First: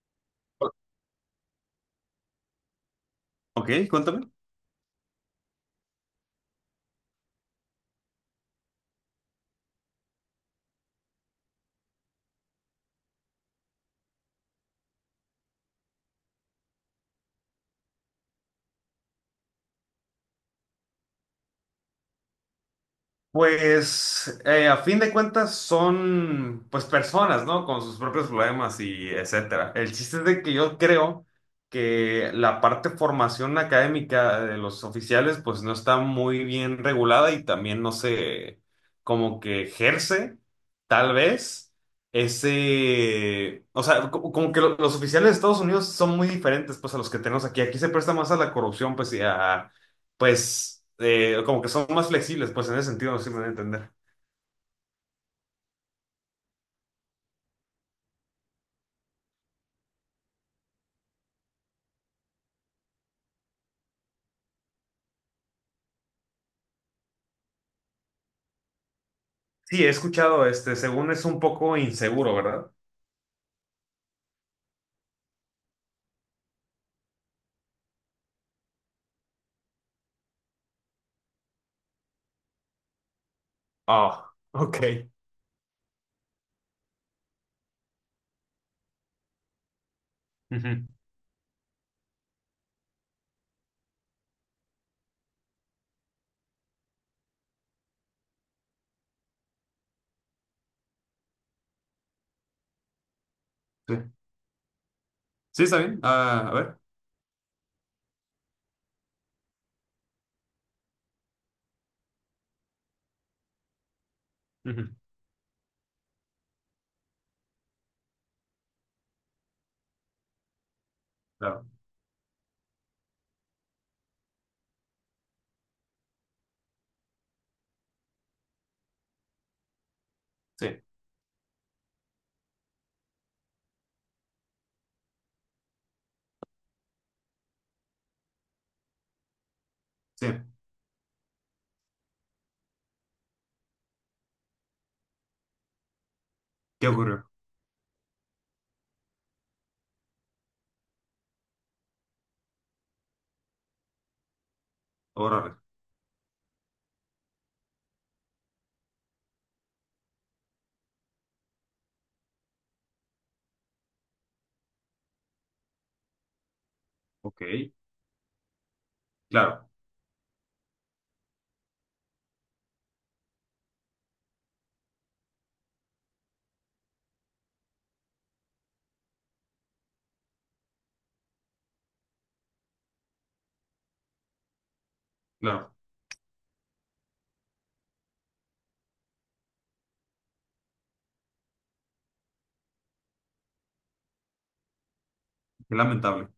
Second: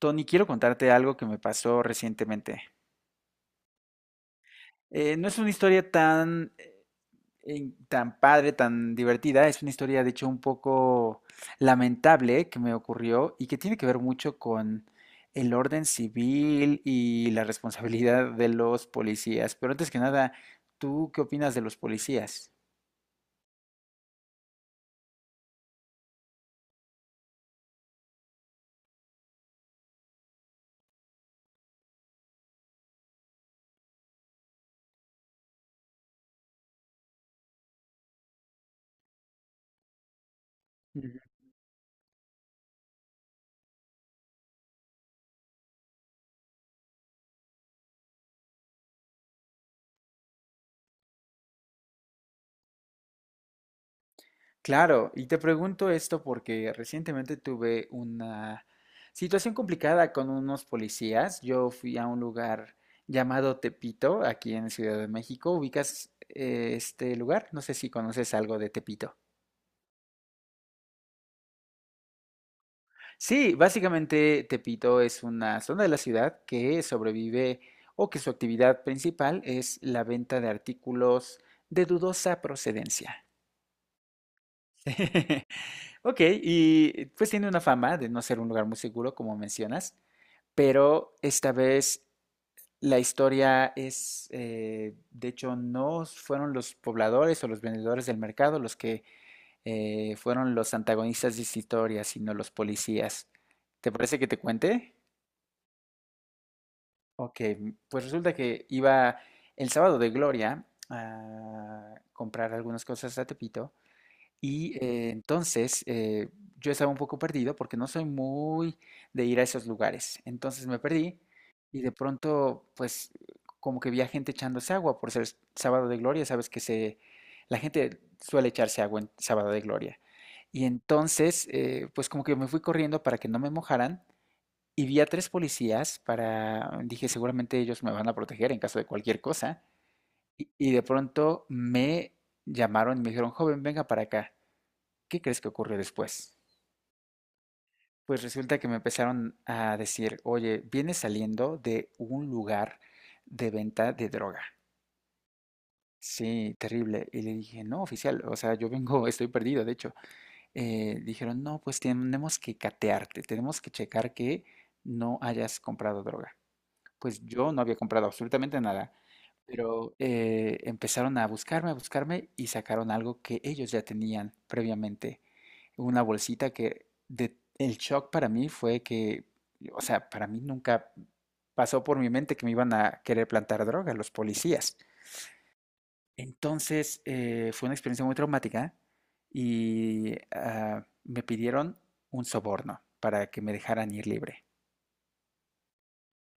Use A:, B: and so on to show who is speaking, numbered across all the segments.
A: Tony, quiero contarte algo que me pasó recientemente.
B: Ok, cuéntame.
A: No es una historia tan, tan padre, tan divertida, es una historia de hecho un poco lamentable que me ocurrió y que tiene que ver mucho con el orden civil y la responsabilidad de los policías. Pero antes que nada, ¿tú qué opinas de los policías?
B: Pues a fin de cuentas son pues personas, ¿no? Con sus propios problemas y etcétera. El chiste es de que yo creo que la parte formación académica de los oficiales pues no está muy bien regulada y también no se como que ejerce tal vez ese, o sea, como que los oficiales de Estados Unidos son muy diferentes pues a los que tenemos aquí. Aquí se presta más a la corrupción pues y a pues como que son más flexibles, pues en ese sentido no sé si me voy a entender.
A: Claro, y te pregunto esto porque recientemente tuve una situación complicada con unos policías. Yo fui a un lugar llamado Tepito, aquí en Ciudad de México. ¿Ubicas este lugar? No sé si conoces algo de Tepito.
B: Sí, he escuchado, este, según es un poco inseguro, ¿verdad?
A: Sí, básicamente Tepito es una zona de la ciudad que sobrevive o que su actividad principal es la venta de artículos de dudosa procedencia.
B: Ah, ok.
A: Ok, y pues tiene una fama de no ser un lugar muy seguro, como mencionas,
B: Ujú.
A: pero esta vez la historia es, de hecho, no fueron los pobladores o los vendedores del mercado los que fueron los antagonistas de esta historia, sino los policías. ¿Te
B: Sí.
A: parece que te cuente?
B: Sí, está bien. Ah, a ver.
A: Ok, pues resulta que iba el sábado de Gloria a comprar algunas cosas a Tepito. Y
B: Ujú.
A: entonces yo estaba un poco perdido porque no soy muy de ir a esos lugares. Entonces me perdí
B: Claro.
A: y de pronto, pues, como que vi a gente echándose agua por ser sábado de gloria. Sabes que se, la gente suele echarse agua en sábado de gloria. Y
B: Sí,
A: entonces, pues, como que me fui corriendo para que no me mojaran y vi a 3 policías para, dije, seguramente ellos me van a proteger en caso de cualquier cosa.
B: sí.
A: Y, de pronto me llamaron y me dijeron, joven, venga para acá. ¿Qué crees que ocurrió después?
B: ¿Qué ocurrió?
A: Pues resulta que me empezaron a decir, oye, vienes saliendo de un lugar de venta de droga.
B: Órale.
A: Sí, terrible. Y le dije, no, oficial, o sea, yo vengo, estoy perdido, de hecho. Dijeron, no, pues tenemos que catearte, tenemos que checar que no hayas comprado droga. Pues
B: Ok.
A: yo no había comprado absolutamente nada,
B: Claro,
A: pero empezaron a buscarme y sacaron algo que ellos ya tenían previamente. Una bolsita que el shock para mí fue que, o sea, para mí nunca pasó por mi mente que me iban a querer plantar droga los policías.
B: claro.
A: Entonces, fue una experiencia muy traumática y me pidieron un soborno para que me dejaran ir libre.
B: Qué lamentable.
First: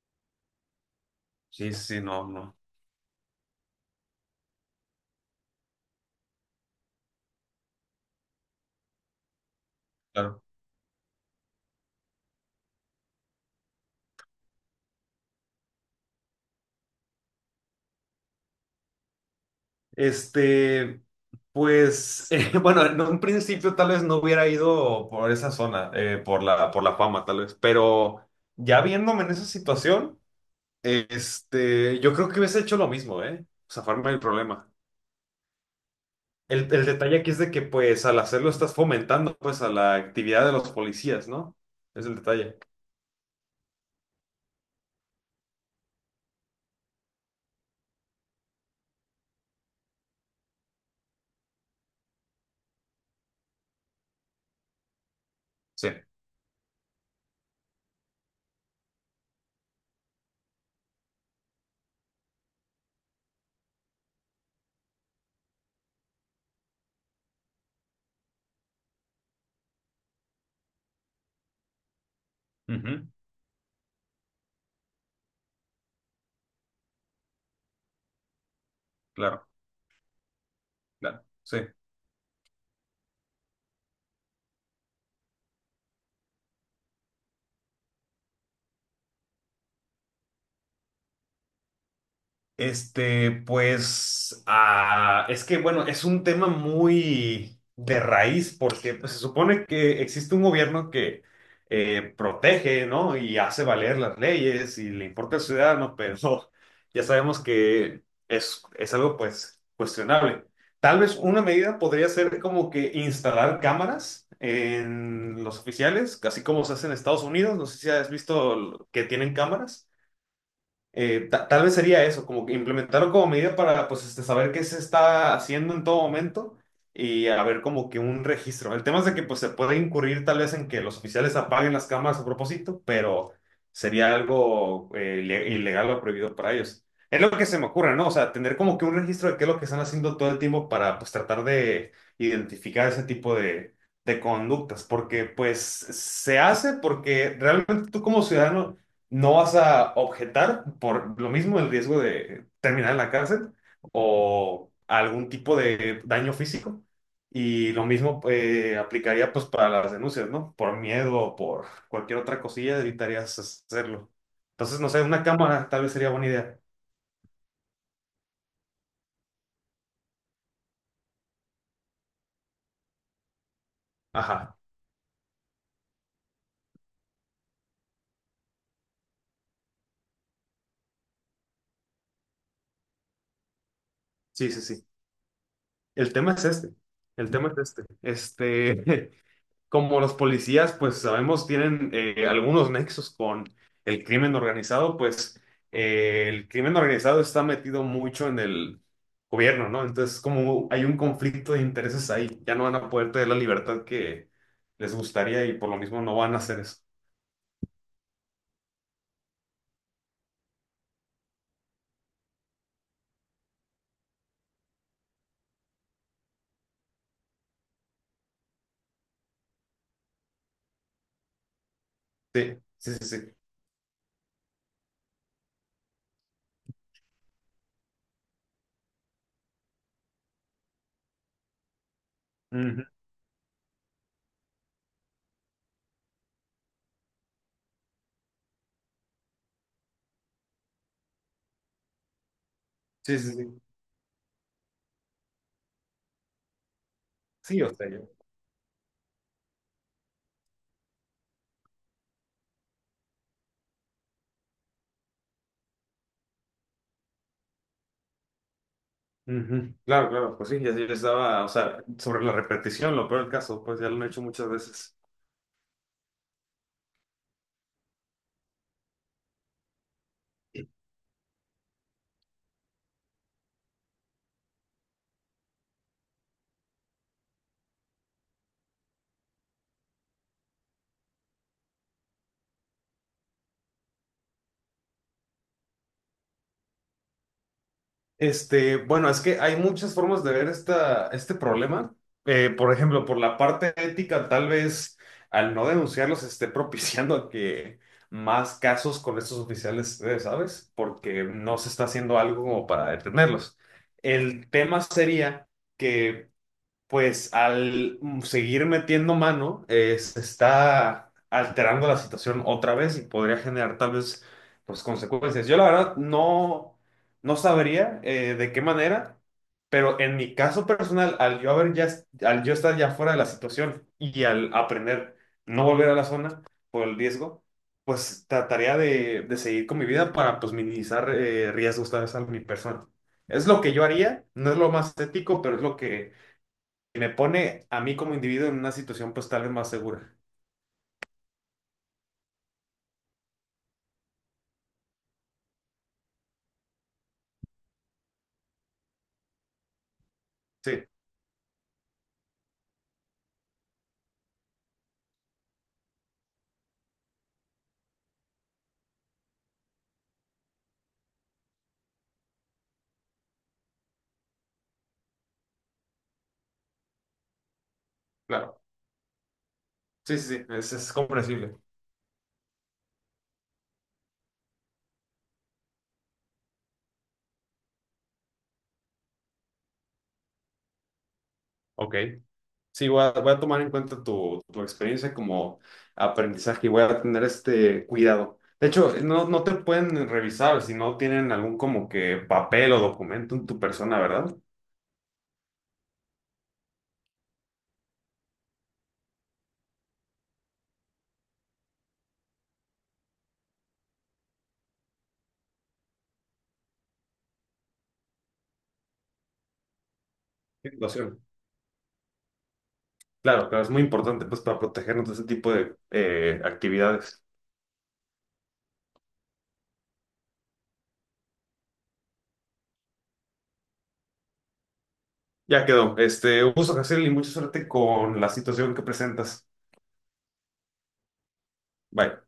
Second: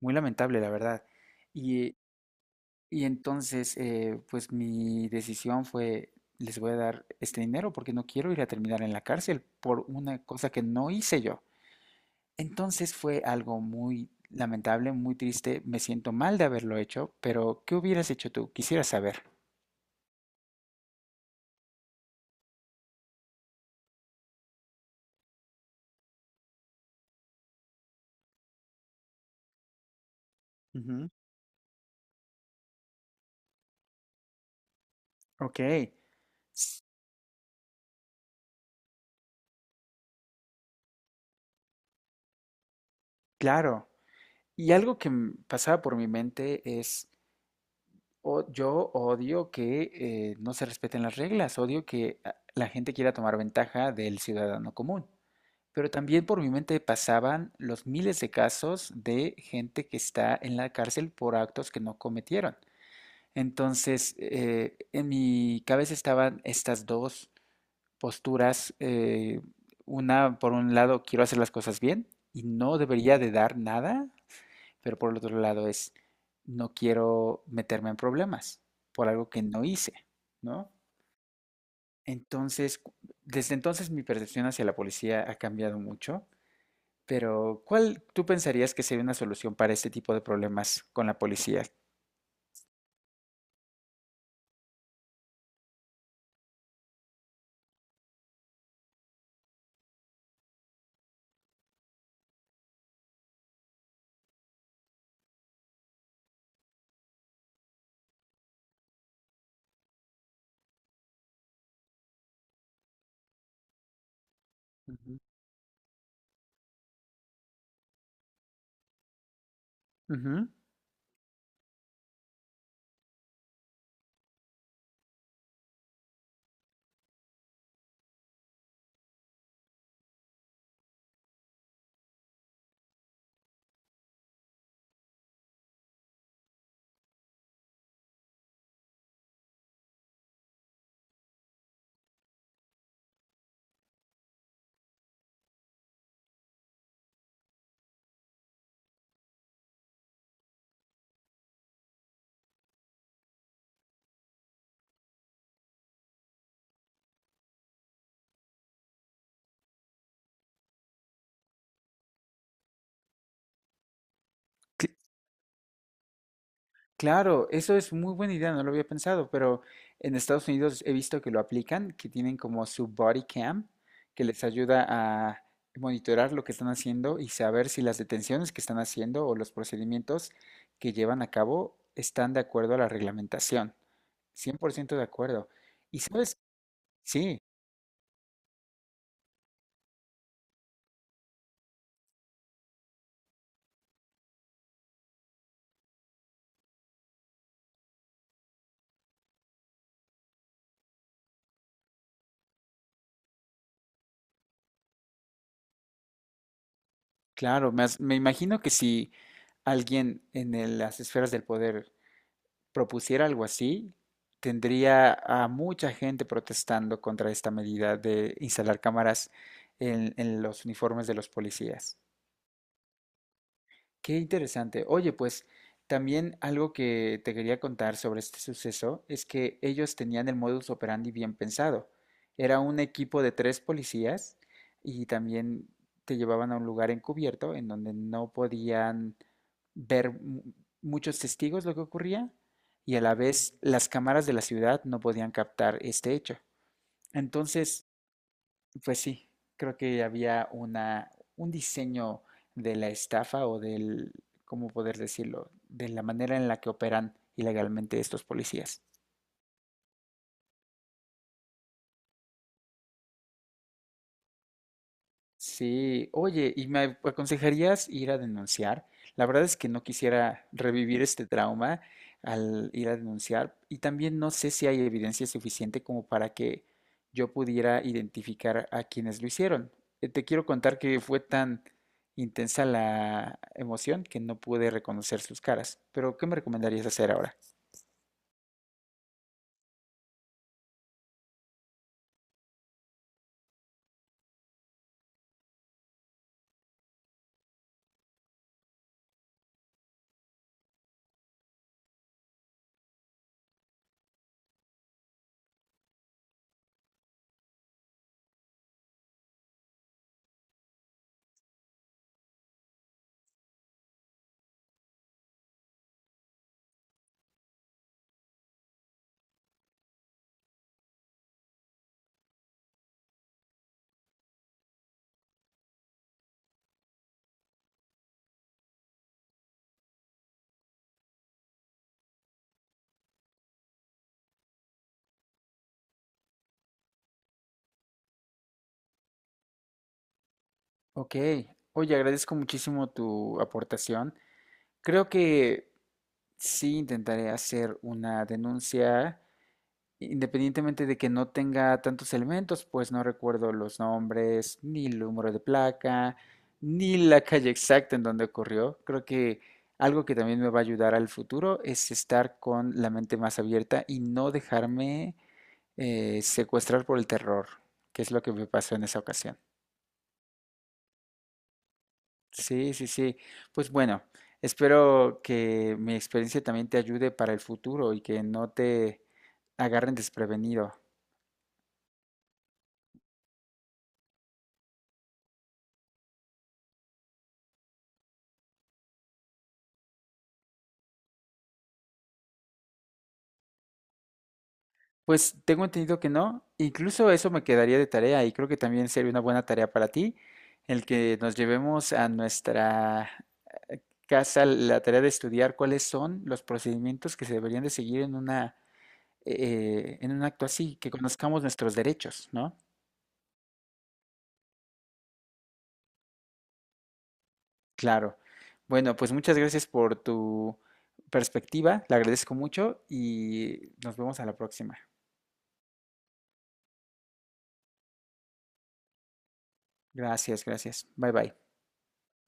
A: Muy lamentable, la verdad.
B: Sí, sí,
A: Y,
B: sí, no, no,
A: entonces, pues mi decisión fue, les voy a dar este dinero porque no quiero ir a terminar en la cárcel por una
B: claro.
A: cosa que no hice yo. Entonces fue algo muy lamentable, muy triste. Me siento mal de haberlo hecho, pero ¿qué hubieras hecho tú? Quisiera saber.
B: Este, pues, bueno, en un principio tal vez no hubiera ido por esa zona, por la fama, tal vez, pero ya viéndome en esa situación.
A: Ujú.
B: Este, yo creo que hubiese hecho lo mismo, ¿eh? Zafarme del problema.
A: Ok, s-
B: El detalle aquí es de que, pues, al hacerlo estás fomentando, pues, a la actividad de los policías, ¿no? Es el detalle.
A: claro. Y algo que pasaba por mi mente es, yo odio que no se respeten las reglas, odio que la gente quiera tomar ventaja del ciudadano común.
B: Sí,
A: Pero también por mi mente pasaban los miles de casos de gente que está en la cárcel por actos que no cometieron. Entonces, en mi cabeza estaban estas dos posturas. Una, por un lado, quiero hacer las cosas bien y no
B: ujú.
A: debería de dar nada, pero por el otro lado es, no quiero meterme en problemas por algo que
B: Claro,
A: no hice, ¿no?
B: claro, sí.
A: Entonces, desde entonces mi percepción hacia la policía ha cambiado mucho, pero ¿cuál tú pensarías que sería una solución para este tipo de problemas con la policía?
B: Este, pues, ah, es que, bueno, es un tema muy de raíz porque pues, se supone que existe un gobierno que protege, ¿no? Y hace valer las leyes y le importa al ciudadano, pero ya sabemos que es algo, pues, cuestionable. Tal vez una medida podría ser como que instalar cámaras
A: Ujú.
B: en los oficiales, así como se hace en Estados Unidos. No sé si has visto que tienen cámaras.
A: Ujú.
B: Tal vez sería eso, como que implementarlo como medida para pues este, saber qué se está haciendo en todo momento y haber como que un registro. El tema es de que pues se puede incurrir tal vez en que los oficiales apaguen las cámaras a propósito, pero sería algo ilegal o prohibido para ellos. Es lo que se me ocurre, ¿no? O sea, tener como que un registro de qué es lo que están haciendo todo el tiempo para pues tratar de identificar ese tipo de conductas, porque pues se hace porque realmente tú como ciudadano no vas a objetar por lo mismo el riesgo de terminar en la cárcel o algún tipo de daño físico. Y lo mismo aplicaría pues para las denuncias, ¿no? Por miedo o por cualquier otra cosilla evitarías hacerlo. Entonces, no sé, una cámara tal vez sería buena idea.
A: Claro, eso es muy buena idea, no lo había pensado, pero en Estados Unidos he visto que lo aplican, que tienen como su body cam, que les
B: Ajá,
A: ayuda a monitorar lo que están haciendo y saber si las detenciones que están haciendo o los procedimientos que llevan a cabo están de acuerdo a la reglamentación.
B: sí,
A: cien
B: sí,
A: por
B: sí.
A: ciento de acuerdo. Y
B: El tema
A: sabes,
B: es este. El
A: sí,
B: tema es este. Este, como los policías, pues sabemos, tienen algunos nexos con el crimen organizado, pues el crimen organizado está metido mucho en el gobierno, ¿no? Entonces, como hay un conflicto de intereses ahí, ya no van a poder tener la libertad que les gustaría y por lo mismo no van a hacer eso.
A: claro, me, me imagino que si alguien en las esferas del poder propusiera algo así, tendría a mucha gente protestando contra esta medida de instalar cámaras en, los uniformes de los policías.
B: Sí, sí, sí, sí.
A: Qué interesante. Oye, pues también algo que te quería contar sobre este suceso es que ellos tenían el modus operandi bien pensado. Era un
B: Ujú.
A: equipo de 3 policías y también te llevaban a un lugar encubierto en donde no podían ver muchos testigos lo que ocurría y a la
B: Sí, sí,
A: vez
B: sí.
A: las cámaras de la ciudad no podían captar este hecho.
B: Sí, o
A: Entonces,
B: sea, yo.
A: pues sí, creo que había una, un diseño de la estafa o del, ¿cómo poder decirlo? De la manera en la que operan ilegalmente estos policías.
B: Ujú. Claro, claro, pues sí, ya yo estaba, o sea, sobre la repetición, lo peor del caso, pues ya lo han hecho muchas veces.
A: Sí, oye, ¿y me aconsejarías ir a denunciar? La verdad es que no quisiera revivir este trauma al ir a denunciar y también no sé si hay evidencia suficiente como para que yo pudiera identificar a quienes lo hicieron. Te quiero contar que fue tan intensa la emoción que no pude reconocer sus caras, pero ¿qué me recomendarías hacer ahora?
B: Este, bueno, es que hay muchas formas de ver esta, este problema. Por ejemplo, por la parte ética, tal vez al no denunciarlos esté propiciando a que más casos con estos oficiales, ¿sabes? Porque no se está haciendo algo como para detenerlos. El tema sería que pues al seguir metiendo mano, se está alterando la situación otra vez y podría generar tal vez pues, consecuencias. Yo la verdad no, no sabría de qué manera, pero en mi caso personal, al yo haber ya, al yo estar ya fuera de la situación y al aprender no volver a la zona por el riesgo, pues trataría de seguir con mi vida para pues minimizar riesgos tal vez a mi persona. Es lo que yo haría, no es lo más ético, pero es lo que y me pone a mí como individuo en una situación pues tal vez más segura.
A: Ok, oye, agradezco muchísimo tu aportación. Creo que sí intentaré hacer una denuncia independientemente
B: Sí,
A: de que no tenga tantos elementos, pues no recuerdo los nombres, ni el número de placa, ni la calle exacta en donde ocurrió. Creo que algo que también me va a ayudar al futuro es estar con la mente más abierta y no dejarme secuestrar por el terror, que es lo que me
B: claro.
A: pasó en esa ocasión.
B: Sí, sí, sí, es comprensible.
A: Sí, sí, sí. Pues bueno, espero que mi experiencia también te ayude para el futuro y que no te agarren desprevenido.
B: Ok. Sí, voy a, voy a tomar en cuenta tu, tu experiencia como aprendizaje y voy a tener este cuidado. De hecho, no, no te pueden revisar si no tienen algún como que papel o documento en tu persona, ¿verdad?
A: Pues tengo entendido que no. Incluso eso me quedaría de tarea y creo que también sería una buena tarea para ti el que nos llevemos a nuestra eh, casa la tarea de estudiar cuáles son los procedimientos que se deberían de seguir en una en un acto así, que
B: Situación.
A: conozcamos nuestros derechos, ¿no?
B: Claro, claro, es muy importante pues para protegernos de ese tipo de actividades.
A: Claro. Bueno, pues muchas gracias por tu perspectiva, la agradezco mucho y nos vemos a la próxima.
B: Ya quedó. Este, un gusto, hacer y mucha suerte con la situación que presentas.
A: Gracias, gracias. Bye bye.
B: Bye.